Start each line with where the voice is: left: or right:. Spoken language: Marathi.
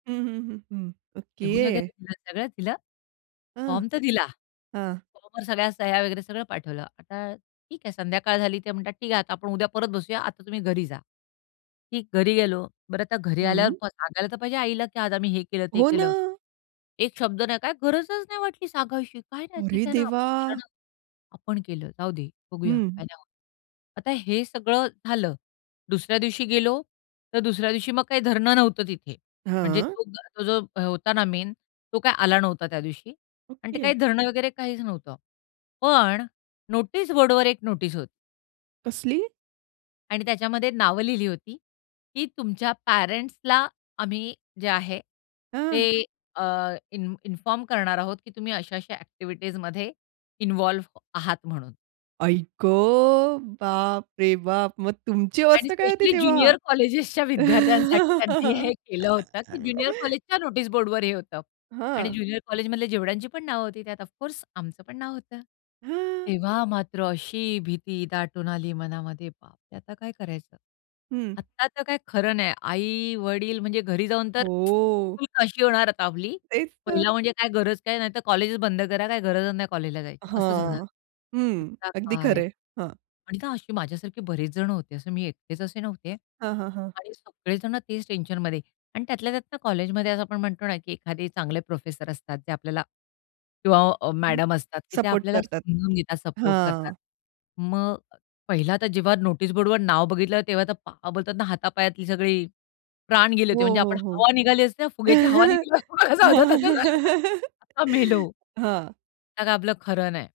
right: हं, हं, हं, हं.
left: लिहून
right: ओके.
left: वगैरे दिलं सगळं दिलं.
right: हं.
left: फॉर्म तर दिला.
right: हां.
left: फॉर्मवर सगळ्या सह्या वगैरे सगळं पाठवलं. आता ठीक आहे संध्याकाळ झाली ते म्हणतात ठीक आहे आता आपण उद्या परत बसूया, आता तुम्ही घरी जा. की घरी गेलो. बरं आता घरी आल्यावर
right: हं.
left: प सांगायला तर पाहिजे आईला की आज आम्ही हे केलं, ते
right: हो
left: केलं.
right: ना.
left: एक शब्द नाही. काय गरजच नाही वाटली सांगायची. काय नाही ठीक
right: अरे
left: आहे ना, आपण
right: देवा!
left: केलं ना, आपण केलं. जाऊदे, बघूया,
right: हं.
left: काही नाही होत. आता हे सगळं झालं. दुसऱ्या दिवशी गेलो तर दुसऱ्या दिवशी मग काही धरणं नव्हतं तिथे. म्हणजे
right: हां.
left: तो जो तो जो होता ना मेन तो काय आला नव्हता त्या दिवशी आणि ते
right: ओके.
left: काही धरणं वगैरे काहीच नव्हतं. पण नोटीस बोर्डवर एक नोटीस होती.
right: कसली?
left: आणि त्याच्यामध्ये नावं लिहिली होती की तुमच्या पॅरेंट्सला आम्ही जे आहे
right: हं.
left: ते अ, इन इन्फॉर्म करणार आहोत की तुम्ही अशा-अशा अ‍ॅक्टिव्हिटीजमध्ये इन्व्हॉल्व आहात म्हणून.
right: आई गं! बापरे बाप! मग तुमची
left: आणि
right: अवस्था काय होती
left: स्पेशली
right: तेव्हा?
left: ज्युनियर कॉलेजेसच्या विद्यार्थ्यांसाठी त्यांनी हे केलं होतं, की ज्युनियर कॉलेजच्या नोटीस बोर्डवर हे होतं. आणि
right: हां.
left: ज्युनियर कॉलेजमधले जेवढ्यांची पण नावं होती त्यात ऑफ कोर्स आमचं पण नाव होतं.
right: हं.
left: तेव्हा मात्र अशी भीती दाटून आली मनामध्ये. बापरे! आता काय करायचं?
right: हं.
left: आता तर काही खरं नाही. आई-वडील म्हणजे घरी जाऊन तर
right: हो.
left: फुल काशी होणार आता आपली.
right: तेच तर.
left: पहिला म्हणजे काय गरज काय, नाहीतर कॉलेज बंद करा. काय गरज नाही कॉलेजला जायची, असच होणार.
right: हां. हं.
left: आता
right: अगदी
left: काय
right: खरं आहे हां.
left: आणि ना अशी माझ्यासारखे बरेचजण होते. असं मी एकटेच असे नव्हते.
right: हां, हां, हां.
left: आणि सगळेजण तेच टेन्शनमध्ये आणि त्यातल्या त्यात कॉलेजमध्ये असं आपण म्हणतो ना की एखादे चांगले प्रोफेसर असतात जे आपल्याला किंवा अ,
right: हं.
left: मॅडम असतात की ते
right: सपोर्ट
left: आपल्याला
right: करतात
left: समजून घेतात, सपोर्ट करतात.
right: हां.
left: मग पहिला तर जेव्हा नोटीस बोर्डवर नाव बघितलं, तेव्हा तर पा बोलतात ना हातापायातली सगळी प्राण गेले होते
right: हो,
left: म्हणजे आपण
right: हो, हो.
left: हवा निघाली असते ना फुग्याची हवा निघाल्यावर झालं तसं झालं. आता मेलो.
right: हां.
left: त्यात आपलं खरं नाही.